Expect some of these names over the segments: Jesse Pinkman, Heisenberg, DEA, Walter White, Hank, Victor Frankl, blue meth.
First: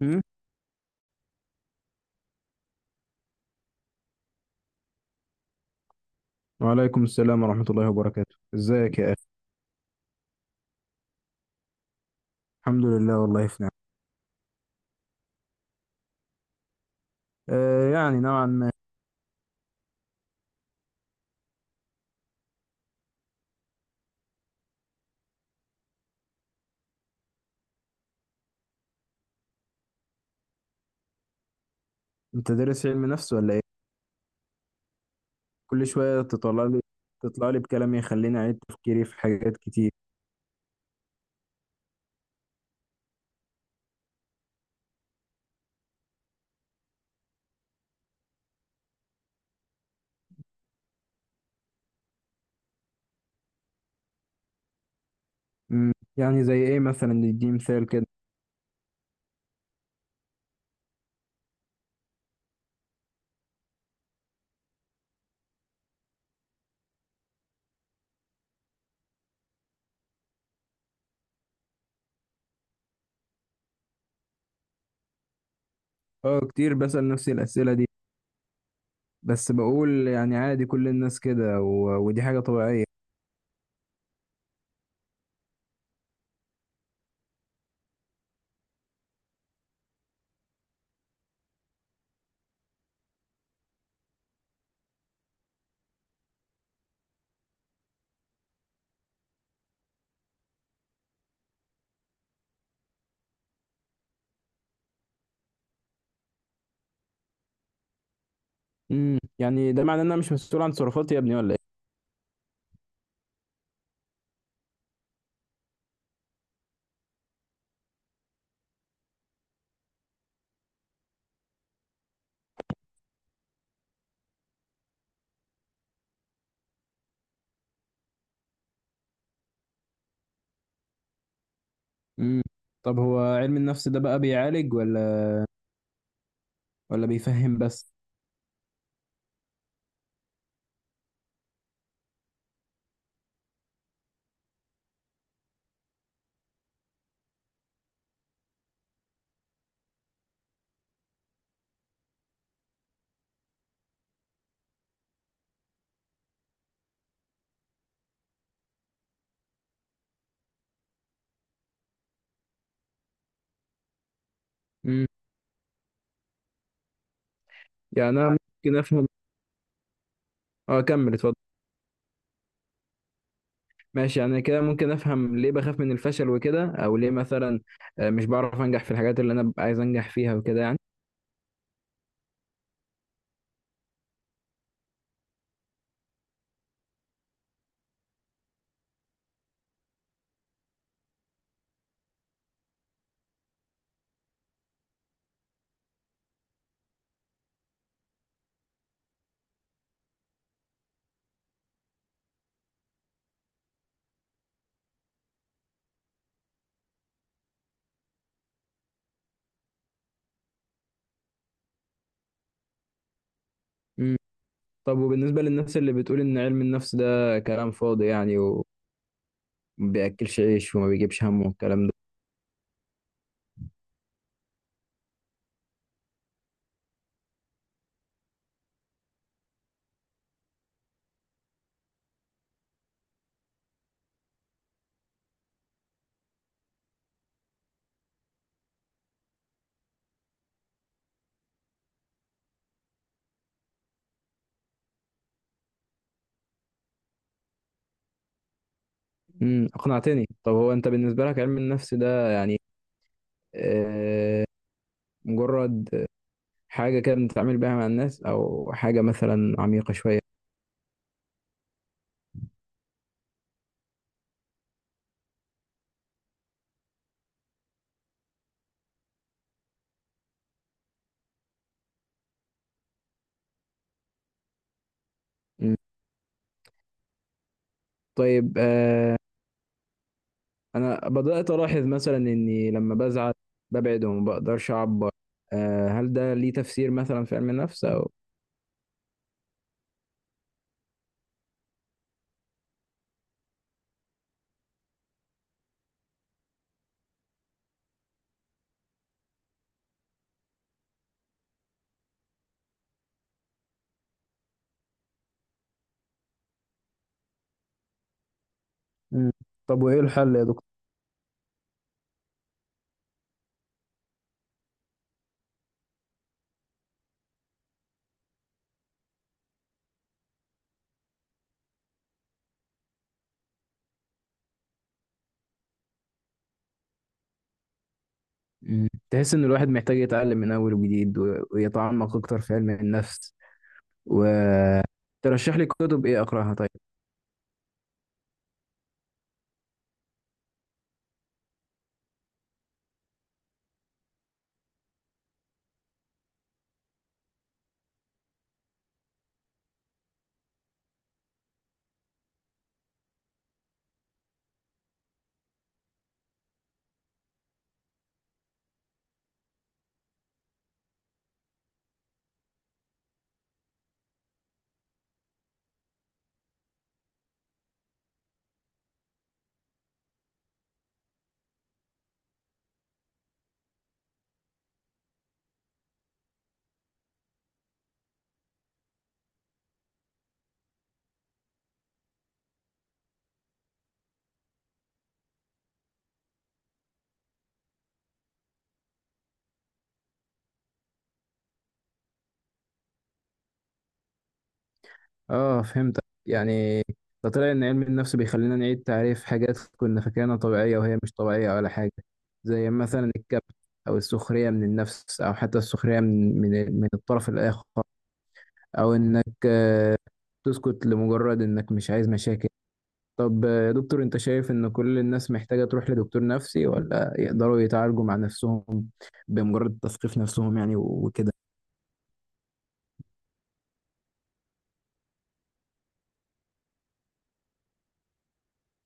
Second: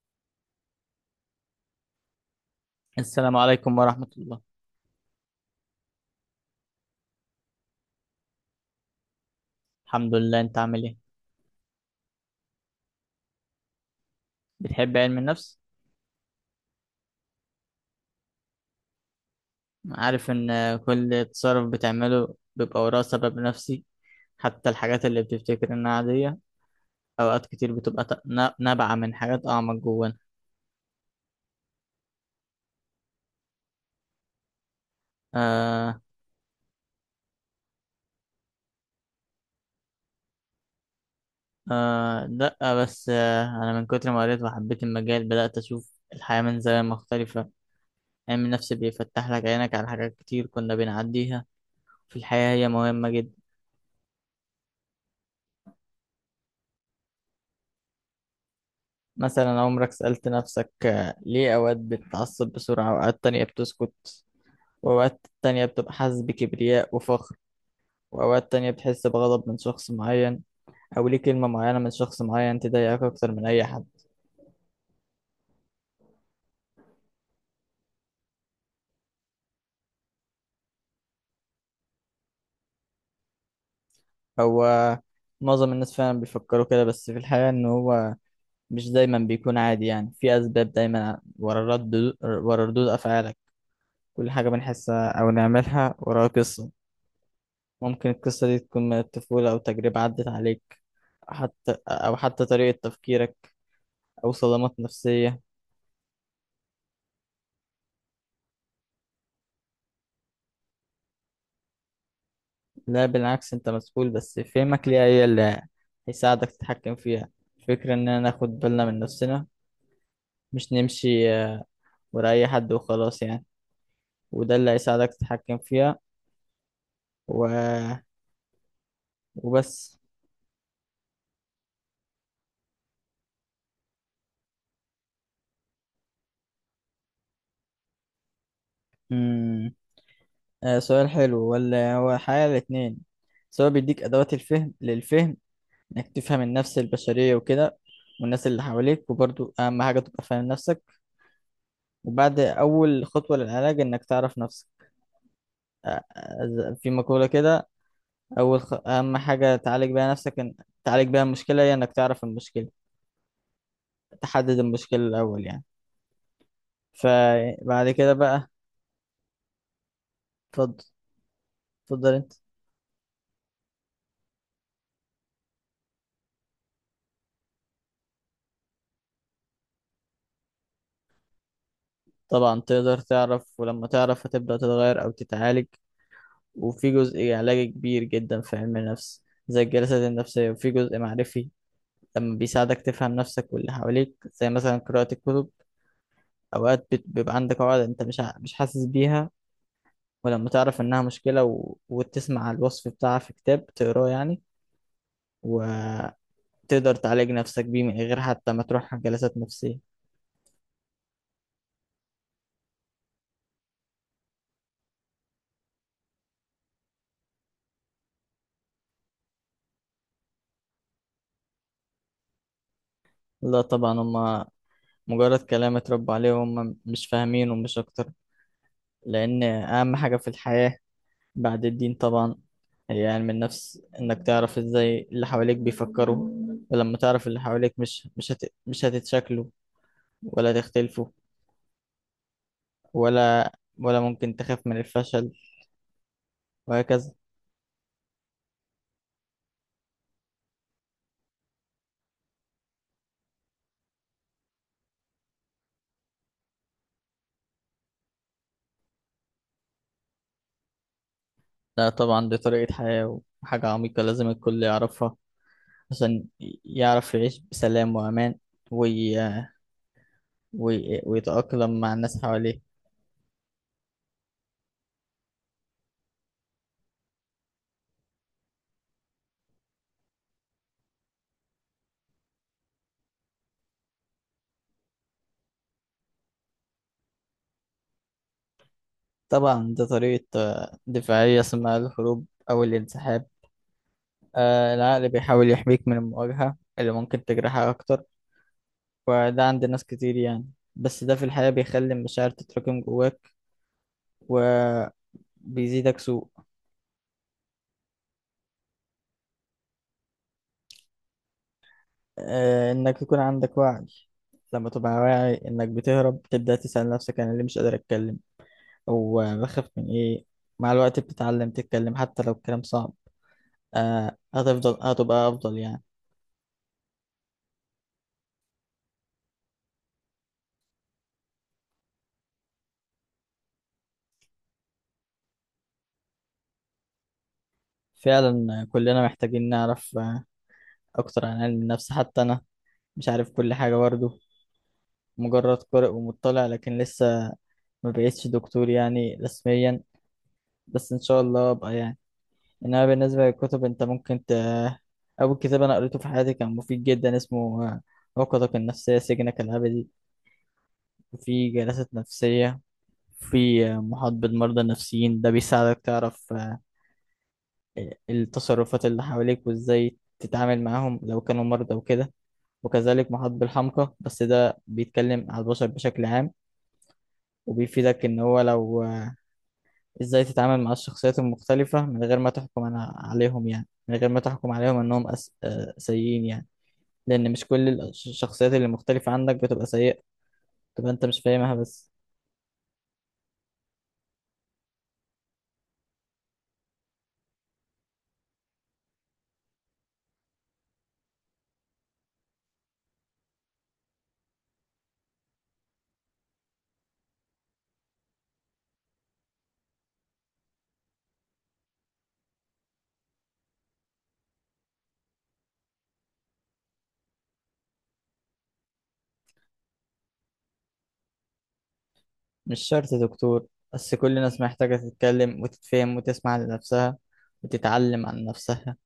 مم. السلام عليكم ورحمة الله. وعليكم السلام ورحمة الله وبركاته، ازيك يا اخي؟ الحمد لله، انت عامل ايه؟ الحمد لله، والله في نعم. بتحب علم النفس؟ آه، يعني نوعا ما. عارف ان كل تصرف بتعمله بيبقى وراه سبب نفسي، حتى الحاجات اللي بتفتكر انها عادية. اوقات كتير بتبقى نابعة من حاجات اعمق جوانا. انت دارس علم نفس ولا ايه؟ كل آه. شوية تطلع لي بكلام يخليني اعيد تفكيري في حاجات كتير. آه، لا بس انا من كتر ما قريت وحبيت المجال بدأت اشوف الحياة من زاوية مختلفة. علم النفس بيفتح لك عينك على حاجات كتير كنا بنعديها في الحياة، هي مهمة جدا. مم. يعني زي ايه مثلا، ندي مثال كده؟ مثلا، عمرك سألت نفسك ليه أوقات بتتعصب بسرعة وأوقات تانية بتسكت؟ وأوقات تانية بتبقى حاسس بكبرياء وفخر، وأوقات تانية بتحس بغضب من شخص معين. أو ليه كلمة معينة من شخص معين تضايقك أكتر من أي حد؟ اه، كتير بسأل نفسي الأسئلة دي، بس بقول يعني عادي، كل الناس كده، ودي حاجة طبيعية. هو معظم الناس فعلا بيفكروا كده، بس في الحقيقة إن هو مش دايما بيكون عادي، يعني في أسباب دايما ورا الرد، ورا ردود أفعالك. كل حاجة بنحسها أو نعملها وراها قصة. ممكن القصة دي تكون من الطفولة أو تجربة عدت عليك، حتى أو حتى طريقة تفكيرك، أو صدمات نفسية. مم. يعني ده معناه ان انا مش مسؤول عن تصرفاتي يا ابني ولا ايه؟ لا بالعكس، أنت مسؤول بس فهمك ليها هي اللي هيساعدك تتحكم فيها. الفكرة إننا ناخد بالنا من نفسنا، مش نمشي ورا أي حد وخلاص يعني. وده اللي هيساعدك تتحكم فيها. و... وبس. مم. طب هو علم النفس ده بقى بيعالج ولا بيفهم بس؟ مم. سؤال حلو، ولا هو الحقيقة الاتنين، سواء بيديك أدوات الفهم للفهم، إنك تفهم النفس البشرية وكده، والناس اللي حواليك، وبرضو أهم حاجة تبقى فاهم نفسك. وبعد، أول خطوة للعلاج إنك تعرف نفسك. في مقولة كده، أهم حاجة تعالج بيها نفسك، تعالج بيها المشكلة هي إنك تعرف المشكلة، تحدد مم. المشكلة الأول يعني. فبعد يعني كده انا بقى، ممكن افهم. اه، اتفضل. كمل، اتفضل. اتفضل أنت. ماشي، يعني كده ممكن افهم ليه بخاف من الفشل وكده، او ليه مثلا مش بعرف انجح في الحاجات اللي انا ببقى عايز انجح فيها وكده يعني. طبعا تقدر تعرف، ولما تعرف هتبدأ تتغير أو تتعالج. وفي جزء علاجي كبير جدا في علم النفس زي الجلسات النفسية، وفي جزء معرفي لما بيساعدك تفهم نفسك واللي حواليك، زي مثلا قراءة الكتب. أوقات بيبقى عندك عقد أنت مش حاسس بيها، ولما تعرف إنها مشكلة وتسمع الوصف بتاعها في كتاب تقراه يعني، وتقدر تعالج نفسك بيه من غير حتى ما تروح جلسات نفسية. مم. طب وبالنسبة للناس اللي بتقول ان علم النفس ده كلام فاضي يعني، وما بياكلش عيش وما بيجيبش همه والكلام ده؟ لا طبعا، هما مجرد كلام اتربوا عليه وهم مش فاهمين، ومش أكتر. لأن أهم حاجة في الحياة، بعد الدين طبعا، هي علم النفس. إنك تعرف إزاي اللي حواليك بيفكروا، ولما تعرف اللي حواليك مش هتتشكلوا ولا تختلفوا، ولا ولا ممكن تخاف من الفشل، وهكذا. اقنعتني. طب هو انت بالنسبة لك علم النفس ده يعني آه مجرد حاجة كده بنتعامل بيها مع الناس، او حاجة مثلا عميقة شوية؟ لا طبعا، دي طريقة حياة وحاجة عميقة لازم الكل يعرفها عشان يعرف يعيش بسلام وأمان، وي... ويتأقلم مع الناس حواليه. مم. طيب، انا بدات الاحظ مثلا اني لما بزعل ببعد وما بقدرش اعبر. هل ده ليه تفسير مثلا في علم النفس او؟ طبعا دي طريقة دفاعية اسمها الهروب أو الانسحاب. العقل بيحاول يحميك من المواجهة اللي ممكن تجرحك أكتر، وده عند ناس كتير يعني. بس ده في الحياة بيخلي المشاعر تتراكم جواك وبيزيدك سوء. مم. طب وايه الحل يا دكتور؟ انك يكون عندك وعي. لما تبقى واعي انك بتهرب، تبدأ تسأل نفسك، انا ليه مش قادر اتكلم؟ او بخاف من ايه؟ مع الوقت بتتعلم تتكلم حتى لو الكلام صعب. هتفضل، هتبقى افضل يعني. مم. تحس ان الواحد محتاج يتعلم من اول وجديد ويتعمق اكتر في علم النفس، وترشح لي كتب ايه اقراها طيب؟ فعلا كلنا محتاجين نعرف اكتر عن علم النفس. حتى انا مش عارف كل حاجة برضه، مجرد قارئ ومطلع لكن لسه ما بقيتش دكتور يعني رسميا، بس ان شاء الله ابقى يعني. انما بالنسبه للكتب، انت ممكن اول كتاب انا قريته في حياتي كان مفيد جدا، اسمه عقدك النفسيه سجنك الابدي. في جلسات نفسيه، في محاط بالمرضى النفسيين، ده بيساعدك تعرف التصرفات اللي حواليك وازاي تتعامل معاهم لو كانوا مرضى وكده. وكذلك محاط بالحمقى، بس ده بيتكلم على البشر بشكل عام، وبيفيدك ان هو لو ازاي تتعامل مع الشخصيات المختلفة من غير ما تحكم عليهم، يعني من غير ما تحكم عليهم انهم أس... آه، سيئين يعني، لأن مش كل الشخصيات اللي مختلفة عنك بتبقى سيئة، تبقى أنت مش فاهمها بس. اه، فهمتك يعني. ده طلع ان علم النفس بيخلينا نعيد تعريف حاجات كنا فاكرينها طبيعيه وهي مش طبيعيه ولا حاجه، زي مثلا الكبت، او السخريه من النفس، او حتى السخريه من الطرف الاخر، او انك تسكت لمجرد انك مش عايز مشاكل. طب يا دكتور، انت شايف ان كل الناس محتاجة تروح لدكتور نفسي، ولا يقدروا يتعالجوا مع نفسهم بمجرد تثقيف نفسهم يعني وكده؟ مش شرط دكتور، بس كل الناس محتاجة تتكلم وتتفهم وتسمع لنفسها وتتعلم عن نفسها،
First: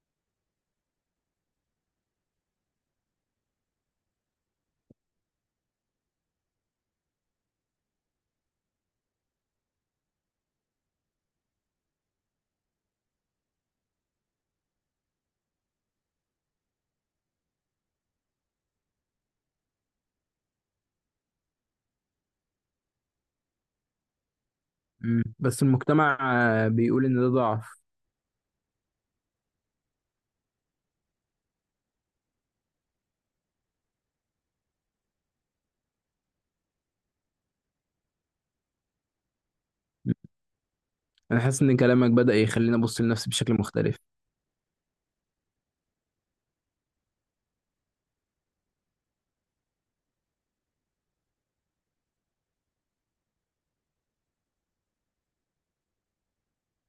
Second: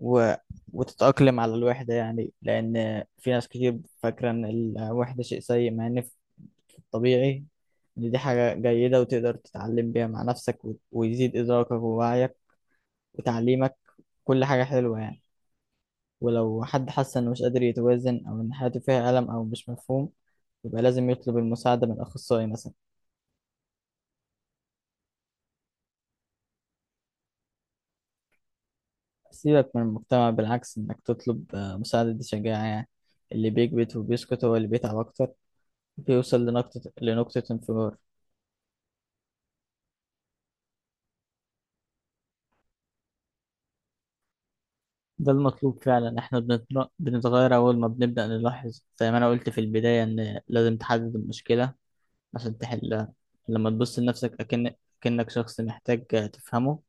و... وتتأقلم على الوحدة يعني. لأن في ناس كتير فاكرة إن الوحدة شيء سيء، مع إن في، في الطبيعي، إن دي حاجة جيدة وتقدر تتعلم بيها مع نفسك، ويزيد إدراكك ووعيك وتعليمك. كل حاجة حلوة يعني. ولو حد حس إنه مش قادر يتوازن، أو إن حياته فيها ألم أو مش مفهوم، يبقى لازم يطلب المساعدة من أخصائي مثلا. مم. بس المجتمع بيقول ان ده ضعف. سيبك من المجتمع، بالعكس إنك تطلب مساعدة دي شجاعة يعني. اللي بيكبت وبيسكت هو اللي بيتعب أكتر، بيوصل لنقطة انفجار. مم. انا حاسس ان كلامك بدأ يخليني ابص لنفسي بشكل مختلف. ده المطلوب فعلا. إحنا بنتغير أول ما بنبدأ نلاحظ، زي ما أنا قلت في البداية، إن لازم تحدد المشكلة عشان تحلها. لما تبص لنفسك أكنك شخص محتاج تفهمه،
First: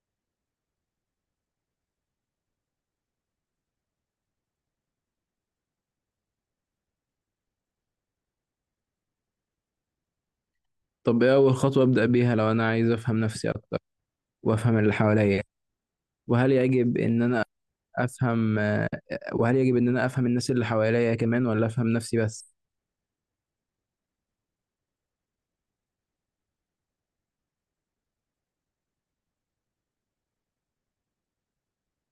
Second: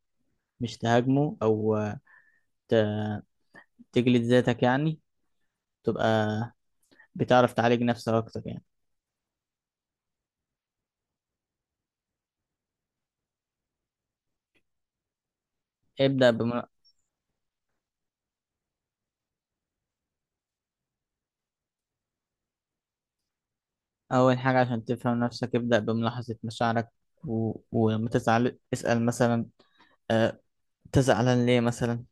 مش تهاجمه أو تجلد ذاتك يعني، تبقى بتعرف تعالج نفسك أكتر يعني. طب ايه اول خطوة ابدأ بيها لو انا عايز افهم نفسي اكتر وافهم اللي حواليا؟ ابدأ وهل بم... يجب ان انا افهم آه، وهل يجب ان انا افهم الناس اللي حواليا كمان، ولا افهم نفسي بس؟ أول حاجة عشان تفهم نفسك، ابدأ بملاحظة مشاعرك. ولما تزعل اسأل مثلا، أه... أنت زعلان ليه مثلا؟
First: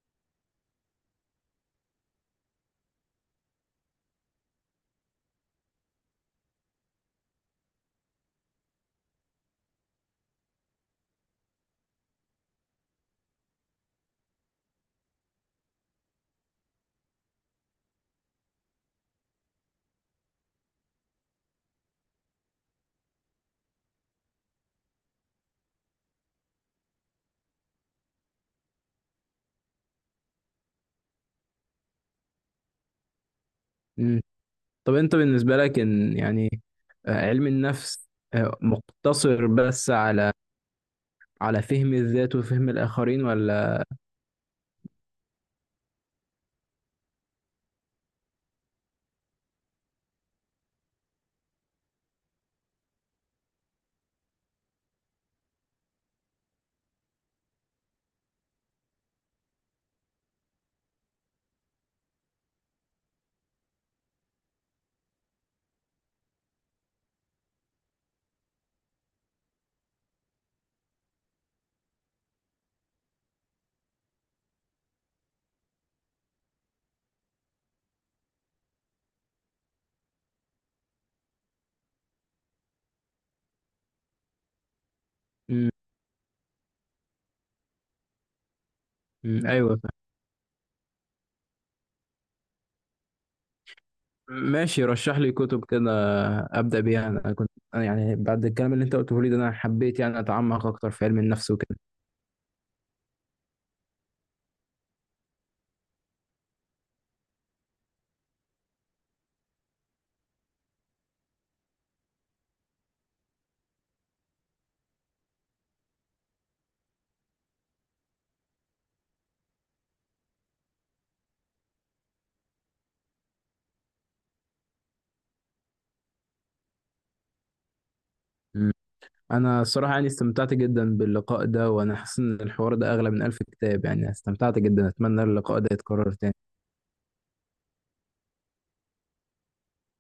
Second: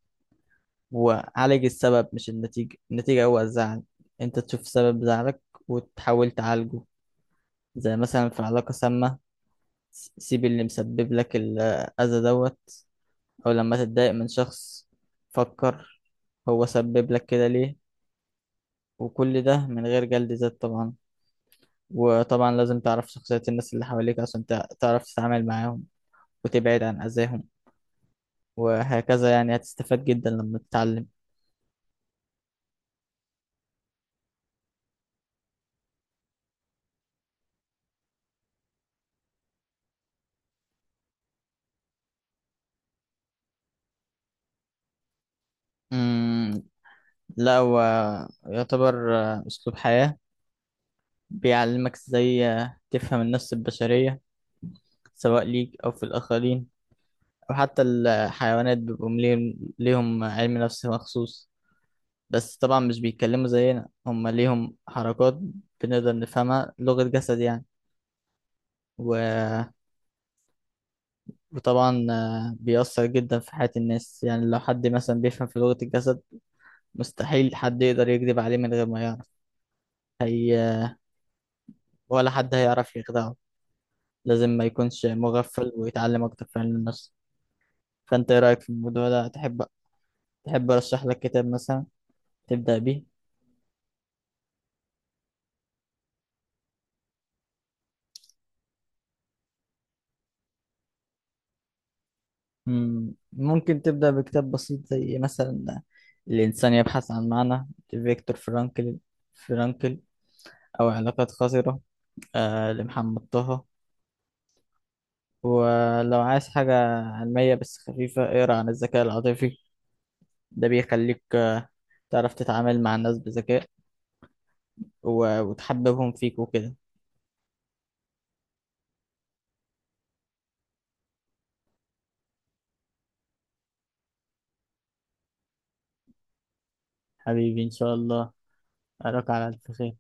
وعالج السبب مش النتيجة، النتيجة هو الزعل. أنت تشوف سبب زعلك وتحاول تعالجه. زي مثلا في علاقة سامة، سيب اللي مسبب لك الأذى دوت. أو لما تتضايق من شخص، فكر، هو سبب لك كده ليه، وكل ده من غير جلد ذات طبعا. وطبعا لازم تعرف شخصية الناس اللي حواليك عشان تعرف تتعامل معاهم وتبعد عن أذاهم، وهكذا يعني. هتستفاد جدا لما تتعلم. مم. طب انت بالنسبة لك ان يعني، علم النفس مقتصر بس على فهم الذات وفهم الآخرين، ولا؟ مم، لا هو يعتبر أسلوب حياة، بيعلمك ازاي تفهم النفس البشرية سواء ليك أو في الآخرين، أو حتى الحيوانات بيبقوا ليهم علم نفس مخصوص. بس طبعا مش بيتكلموا زينا، هم ليهم حركات بنقدر نفهمها، لغة جسد يعني. و وطبعا بيأثر جدا في حياة الناس يعني. لو حد مثلا بيفهم في لغة الجسد، مستحيل حد يقدر يكذب عليه من غير ما يعرف هي، ولا حد هيعرف يخدعه. لازم ما يكونش مم، مغفل ويتعلم أكتر في علم النفس. فأنت إيه رأيك في الموضوع ده؟ مم، تحب ايوه فاهم. تحب أرشح لك كتاب مثلا تبدأ بيه؟ ماشي، رشح لي كتب كده أبدأ بيها. انا كنت أنا يعني بعد الكلام اللي انت قلته لي ده انا حبيت يعني اتعمق اكتر في علم النفس وكده. مم، ممكن تبدأ بكتاب بسيط زي مثلا الإنسان يبحث عن معنى لفيكتور فرانكل، فرانكل أو علاقات خطرة لمحمد طه. ولو عايز حاجة علمية بس خفيفة، اقرا عن الذكاء العاطفي، ده بيخليك تعرف تتعامل مع الناس بذكاء وتحببهم فيك وكده. مم. انا الصراحة يعني استمتعت جدا باللقاء ده، وانا حاسس ان الحوار ده اغلى من ألف كتاب، يعني استمتعت جدا، اتمنى اللقاء ده يتكرر تاني. حبيبي، إن شاء الله أراك على ألف خير.